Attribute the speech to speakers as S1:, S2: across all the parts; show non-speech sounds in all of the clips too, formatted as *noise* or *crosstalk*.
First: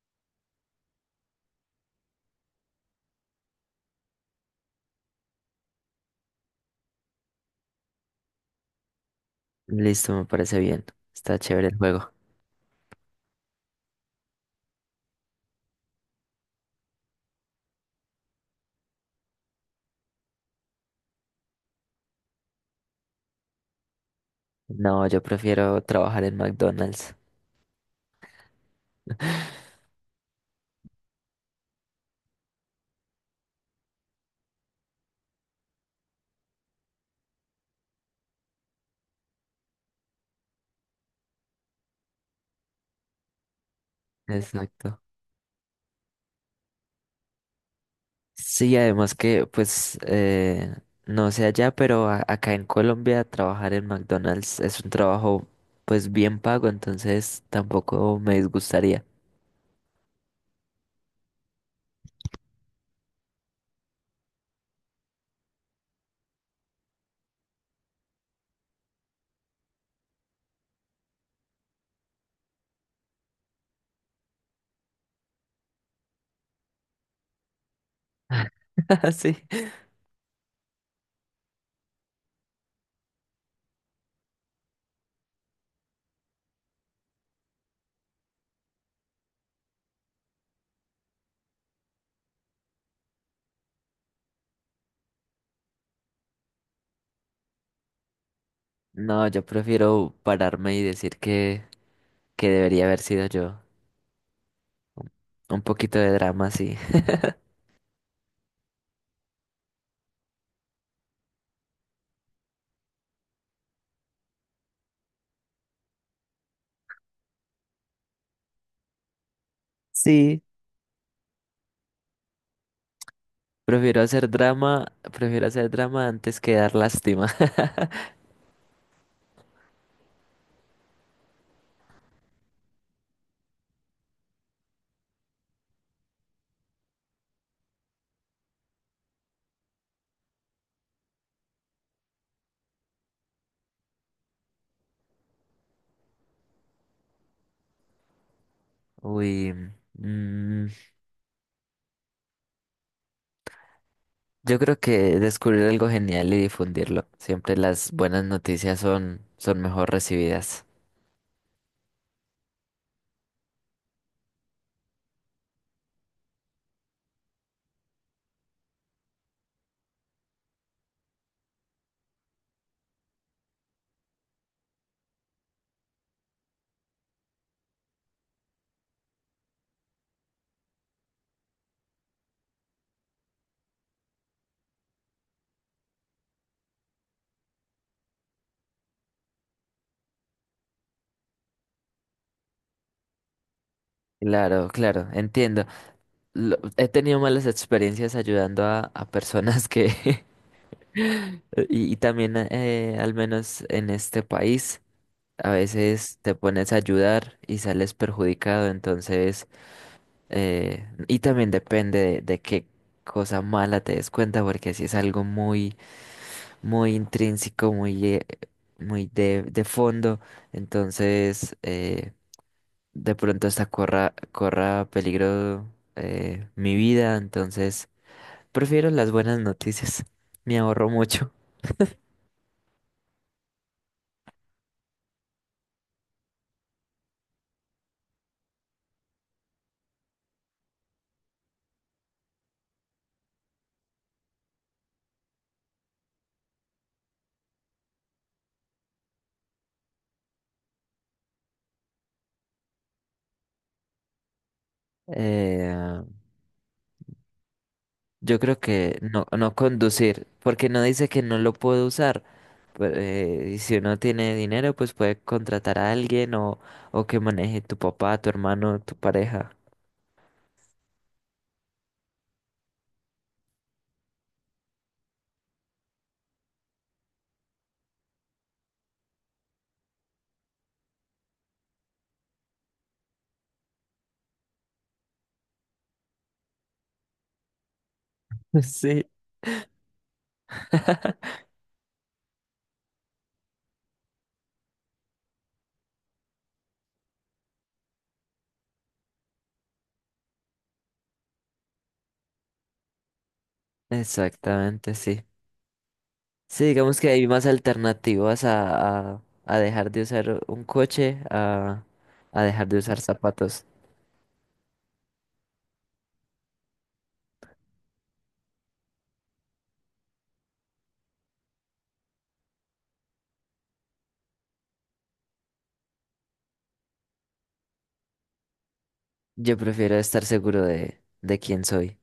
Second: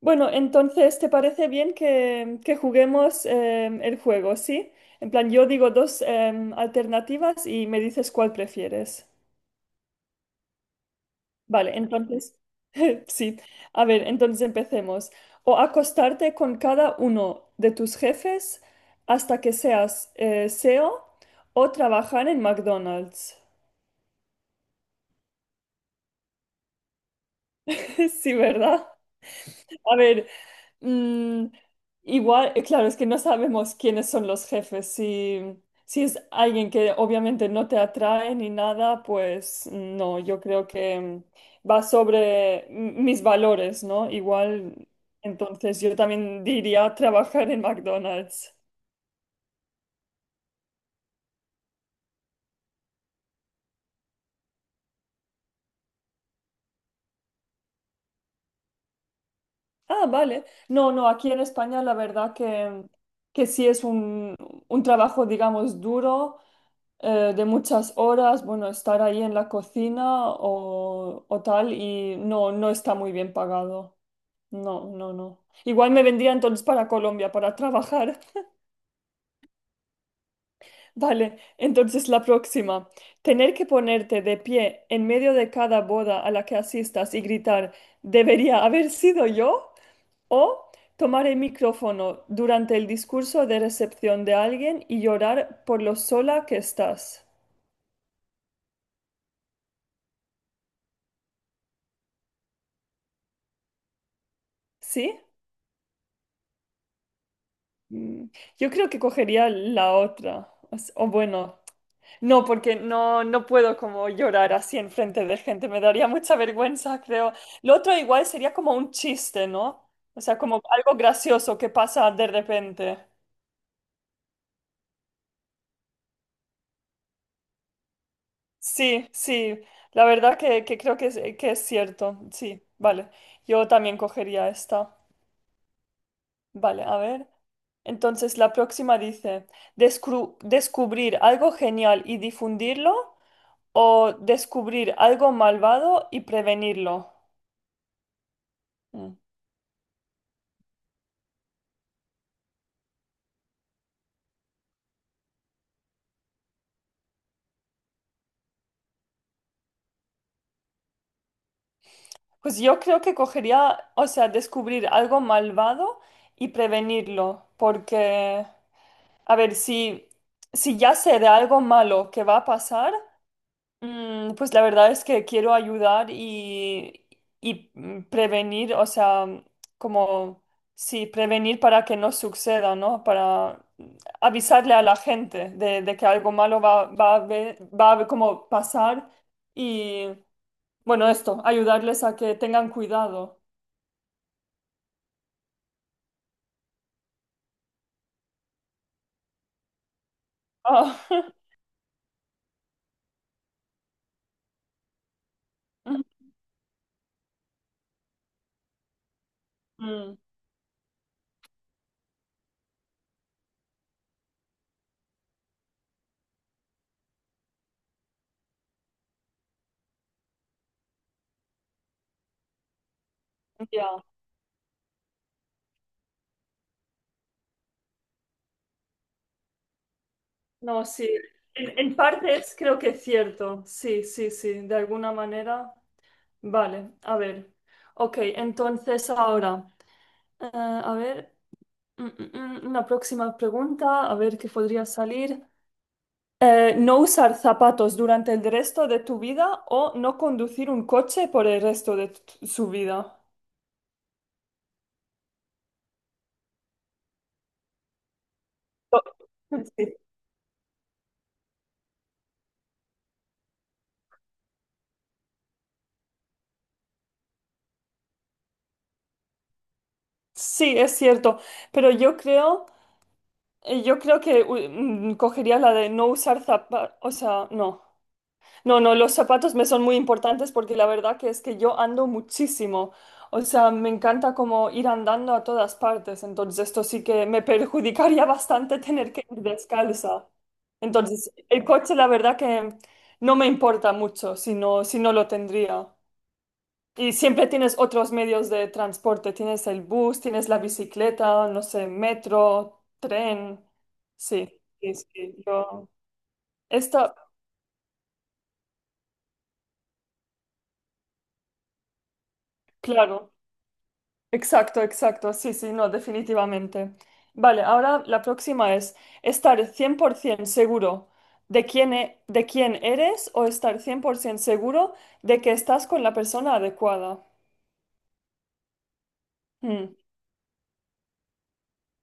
S1: Bueno, entonces, ¿te parece bien que juguemos el juego, sí? En plan, yo digo dos alternativas y me dices cuál prefieres.
S2: Listo, me parece bien. Está chévere el
S1: Vale,
S2: juego.
S1: entonces, *laughs* sí. A ver, entonces empecemos. O acostarte con cada uno de tus jefes hasta que seas CEO o trabajar en McDonald's.
S2: No, yo prefiero trabajar en McDonald's.
S1: *laughs* Sí, ¿verdad? A ver, mm, igual, claro, es que no sabemos quiénes son los jefes. Si, si es alguien que obviamente no te atrae ni nada, pues no, yo creo que va sobre mis valores, ¿no? Igual,
S2: Exacto.
S1: entonces yo también diría *laughs* trabajar en McDonald's.
S2: Sí, además que, pues, no sé allá, pero acá en Colombia trabajar en McDonald's es un trabajo, pues, bien pago, entonces tampoco me disgustaría.
S1: Ah, vale. No, no, aquí en España la verdad que sí es un trabajo, digamos, duro, de muchas horas, bueno, estar ahí en la cocina o tal, y no, no está muy bien pagado. No, no, no. Igual me vendría entonces para Colombia para trabajar.
S2: *laughs* Sí.
S1: *laughs* Vale, entonces la próxima. Tener que ponerte de pie en medio de cada boda a la que asistas y gritar, ¿debería haber sido yo? O tomar el micrófono durante el discurso de recepción de alguien y llorar por lo sola que estás.
S2: No, yo prefiero pararme y decir que debería haber sido yo.
S1: ¿Sí?
S2: Un poquito de drama, sí.
S1: Mm, yo creo que cogería la otra. O bueno, no, porque no, no puedo como llorar así en frente de gente. Me daría mucha vergüenza, creo. Lo otro igual sería como un chiste, ¿no? O sea,
S2: Sí.
S1: como algo gracioso que pasa de repente.
S2: Prefiero hacer drama antes que dar lástima.
S1: Sí, sí. La verdad que creo que es cierto. Sí, vale. Yo también cogería esta. Vale, a ver. Entonces, la próxima dice, descubrir algo genial y difundirlo, o descubrir algo malvado y prevenirlo." Mm.
S2: Uy, mm, yo creo que descubrir algo genial y difundirlo. Siempre las buenas noticias son, son mejor recibidas.
S1: Pues yo creo que cogería, o sea, descubrir algo malvado y prevenirlo, porque, a ver, si, si ya sé de algo malo que va a pasar. Pues la verdad es que quiero ayudar y prevenir, o sea, como, sí, prevenir para que no suceda, ¿no? Para avisarle a la gente de que algo malo va a ver como pasar y, bueno, esto, ayudarles a que tengan cuidado.
S2: Claro, claro, entiendo. He tenido malas experiencias ayudando a personas que... *laughs*
S1: Ah,
S2: Y, y también, al menos en este país, a veces
S1: *laughs*
S2: te pones a ayudar y sales perjudicado. Entonces,
S1: mm,
S2: y también depende de qué cosa mala te des cuenta, porque si es algo muy muy intrínseco, muy, muy de fondo. Entonces, de pronto hasta
S1: ya.
S2: corra peligro mi vida. Entonces, prefiero las buenas noticias. Me
S1: No,
S2: ahorro
S1: sí.
S2: mucho.
S1: En partes creo que es cierto. Sí, sí, sí. De alguna manera. Vale, a ver. Ok, entonces ahora, a ver. Una próxima pregunta. A ver qué podría salir. No usar zapatos durante el resto de tu vida o no conducir un coche por el resto su vida.
S2: Eh, yo creo que
S1: Oh,
S2: no
S1: sí.
S2: conducir, porque no dice que no lo puedo usar. Pero, y si uno tiene dinero, pues puede contratar a alguien o que maneje tu papá, tu hermano, tu pareja.
S1: Sí, es cierto, pero yo creo que cogería la de no usar zapatos, o sea, no. No, no, los zapatos me son muy importantes porque la verdad que es que yo ando muchísimo. O sea, me encanta como ir andando a todas partes. Entonces, esto sí que me perjudicaría *laughs*
S2: *laughs*
S1: bastante
S2: Sí.
S1: tener que ir descalza. Entonces, el coche la verdad que no me importa mucho si no, si no lo tendría. Y siempre tienes otros medios de transporte. Tienes el bus, tienes la bicicleta, no sé, metro, tren. Sí,
S2: Exactamente,
S1: sí,
S2: sí.
S1: sí. Yo...
S2: Sí, digamos que
S1: Esta,
S2: hay más alternativas a dejar de usar un coche, a dejar de usar
S1: claro.
S2: zapatos.
S1: Exacto, exacto, sí, sí, no, definitivamente. Vale, ahora la próxima es estar 100% seguro de quién eres o estar 100% seguro de que estás con la persona adecuada.
S2: Yo prefiero
S1: Mm.
S2: estar seguro de quién soy.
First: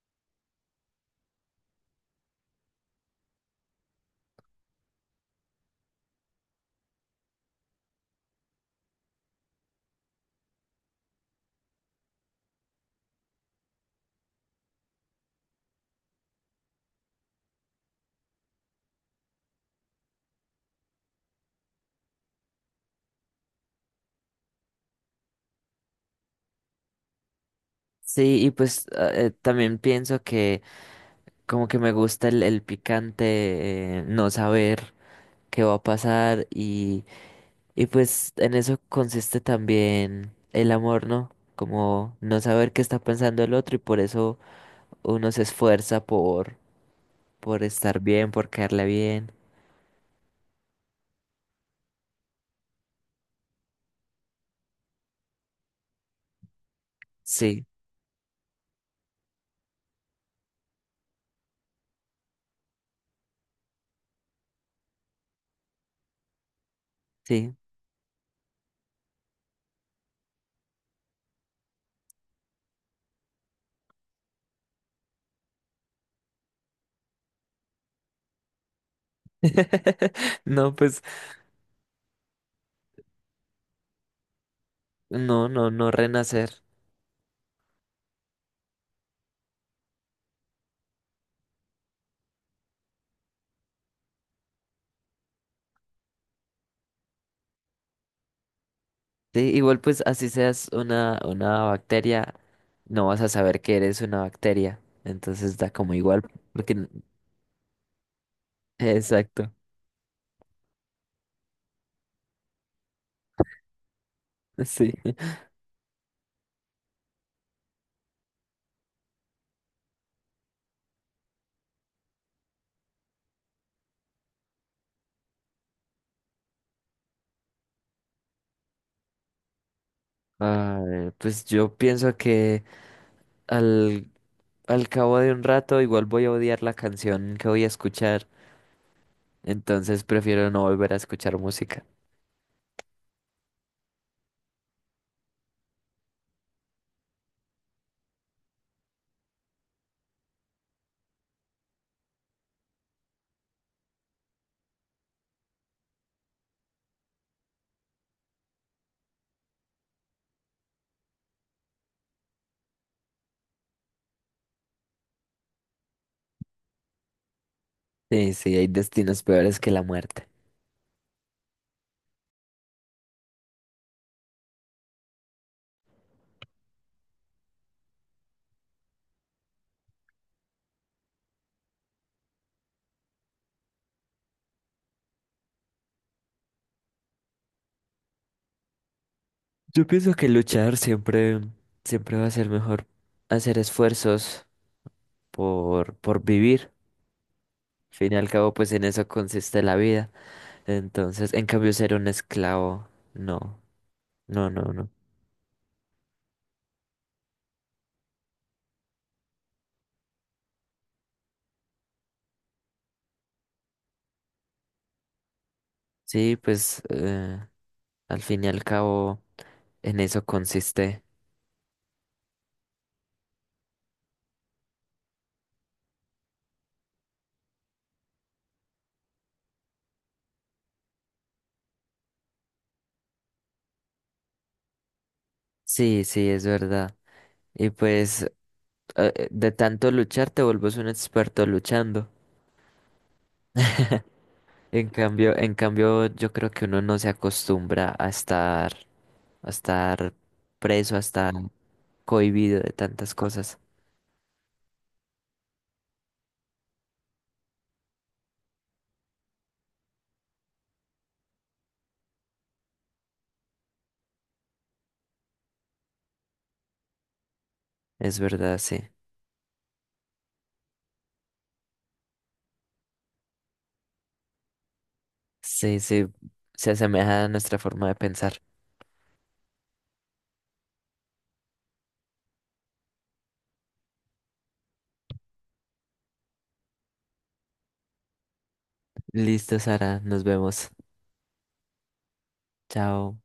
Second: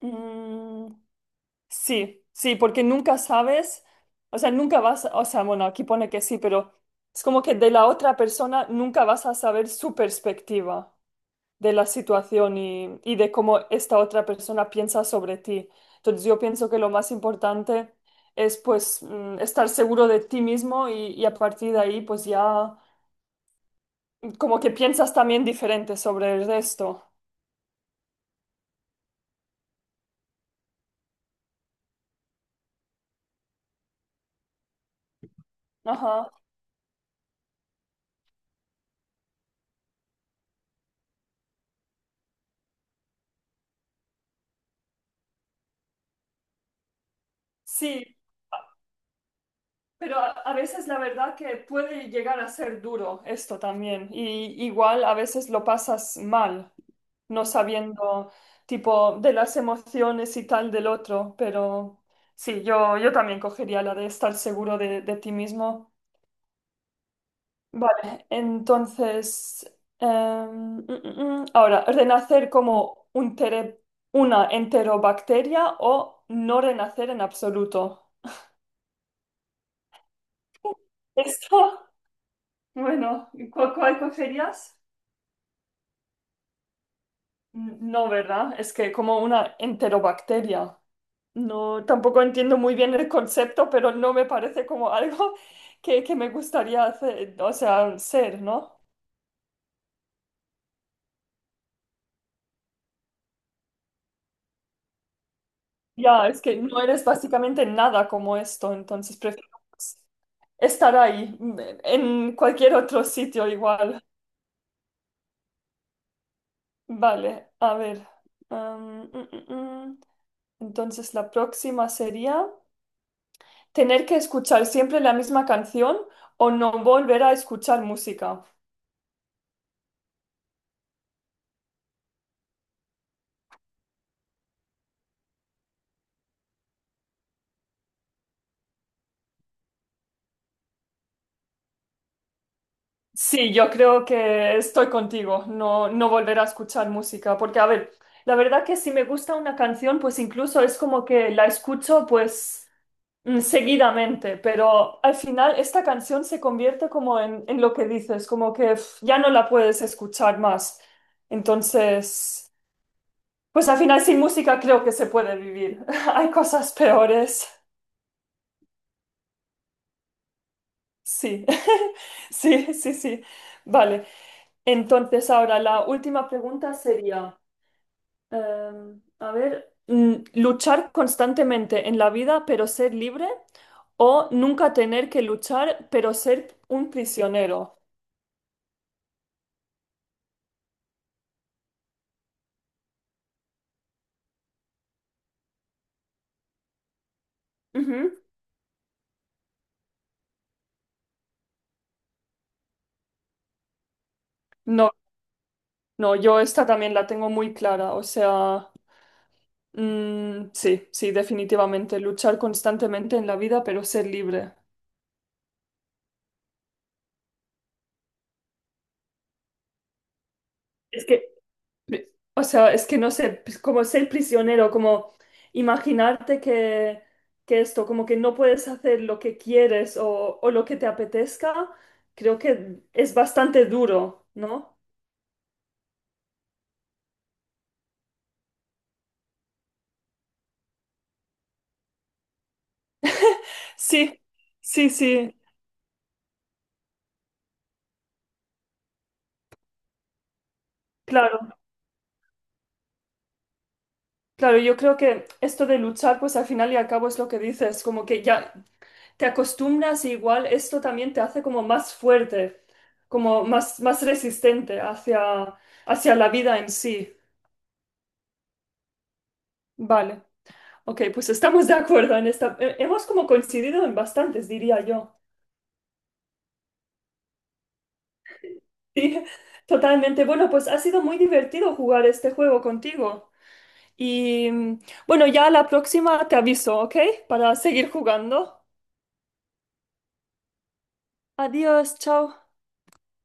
S1: Mm, sí, sí, porque nunca sabes, o sea, nunca vas, o sea, bueno, aquí pone que sí, pero es como que de la otra persona nunca vas a saber su perspectiva de la situación y de cómo esta otra persona piensa sobre ti. Entonces yo pienso que lo más importante es pues estar seguro de ti mismo y a partir de ahí pues ya como que piensas también diferente sobre el resto.
S2: Sí, y pues ah, también pienso que como que me gusta el picante, no saber qué va a
S1: Ajá.
S2: pasar y pues en eso consiste también el amor, ¿no? Como no saber qué está pensando el otro y por eso uno se esfuerza por estar
S1: Sí,
S2: bien, por caerle bien.
S1: pero a veces la verdad que puede llegar a ser duro esto también. Y igual a veces lo pasas mal, no
S2: Sí.
S1: sabiendo tipo de las emociones y tal del otro. Pero sí, yo también cogería la de estar seguro de ti mismo.
S2: Sí.
S1: Vale, entonces, em, mm. ahora, ¿renacer como una enterobacteria o no renacer en absoluto?
S2: *laughs* No,
S1: *laughs*
S2: pues,
S1: Esto, bueno, ¿y cuál cogerías?
S2: no, no, no renacer.
S1: No, ¿verdad? Es que como una enterobacteria. No, tampoco entiendo muy bien el concepto, pero no me parece como *laughs* algo que me gustaría hacer, o sea, ser, ¿no?
S2: Sí, igual pues así seas una bacteria, no vas a saber que eres una bacteria. Entonces da como igual,
S1: Ya, es que
S2: porque
S1: no eres básicamente nada como esto, entonces prefiero
S2: exacto.
S1: estar ahí, en cualquier otro sitio igual.
S2: *laughs* Sí.
S1: Vale, a ver. Am, mm, mm, mm. Entonces la próxima sería... Tener que escuchar siempre la misma canción o no volver a escuchar música.
S2: A ver, pues yo pienso que al, al cabo de un rato igual voy a odiar la canción que voy a escuchar. Entonces prefiero no volver a escuchar música.
S1: Sí, yo creo que estoy contigo, no, no volver a escuchar música, porque a ver, la verdad que si me gusta una canción, pues incluso es como que la escucho pues seguidamente, pero al final esta canción se convierte como en lo que dices, como que pf, ya no la puedes escuchar más. Entonces, pues al final sin música creo que se puede vivir. *laughs* Hay cosas peores.
S2: Sí, sí, hay destinos peores que la muerte.
S1: Sí, *laughs* sí, sí, sí. Vale. Entonces, ahora la última pregunta sería, eh, a ver, luchar constantemente en la vida pero ser libre o nunca tener que luchar pero ser un prisionero.
S2: Yo pienso que luchar siempre, siempre va a ser mejor hacer esfuerzos por vivir. Al fin y
S1: Ujú.
S2: al cabo, pues en eso consiste la vida. Entonces, en cambio, ser un esclavo, no, no, no, no.
S1: No, no, yo esta también la tengo muy clara. O sea, sí, sí, definitivamente, luchar constantemente en la vida pero ser libre.
S2: Sí, pues al fin y al cabo, en eso consiste.
S1: Es que o sea, es que no sé, pues, como ser prisionero, como imaginarte que esto, como que no puedes hacer lo que quieres o lo que te apetezca, creo que es bastante duro, ¿no?
S2: Sí, sí, es verdad. Y pues de tanto luchar te vuelves un experto luchando.
S1: *laughs*
S2: *laughs*
S1: Sí, sí, sí,
S2: En cambio, yo creo que uno no se acostumbra a estar preso, a estar
S1: claro.
S2: cohibido de tantas cosas.
S1: Claro, yo creo que esto de luchar, pues al final y al cabo es lo que dices, como que ya te acostumbras y igual esto también te hace como más fuerte, como más resistente hacia, hacia la vida en sí.
S2: Es verdad, sí.
S1: Vale. Ok, pues estamos de acuerdo en esta. Hemos como coincidido en bastantes, diría yo. *laughs*
S2: Sí, sí, se asemeja a nuestra forma de pensar.
S1: Sí, totalmente. Bueno, pues ha sido muy divertido jugar este juego contigo. Y bueno, ya la próxima te aviso, ¿ok? Para seguir jugando.
S2: Listo, Sara, nos vemos.
S1: Adiós, chao.
S2: Chao.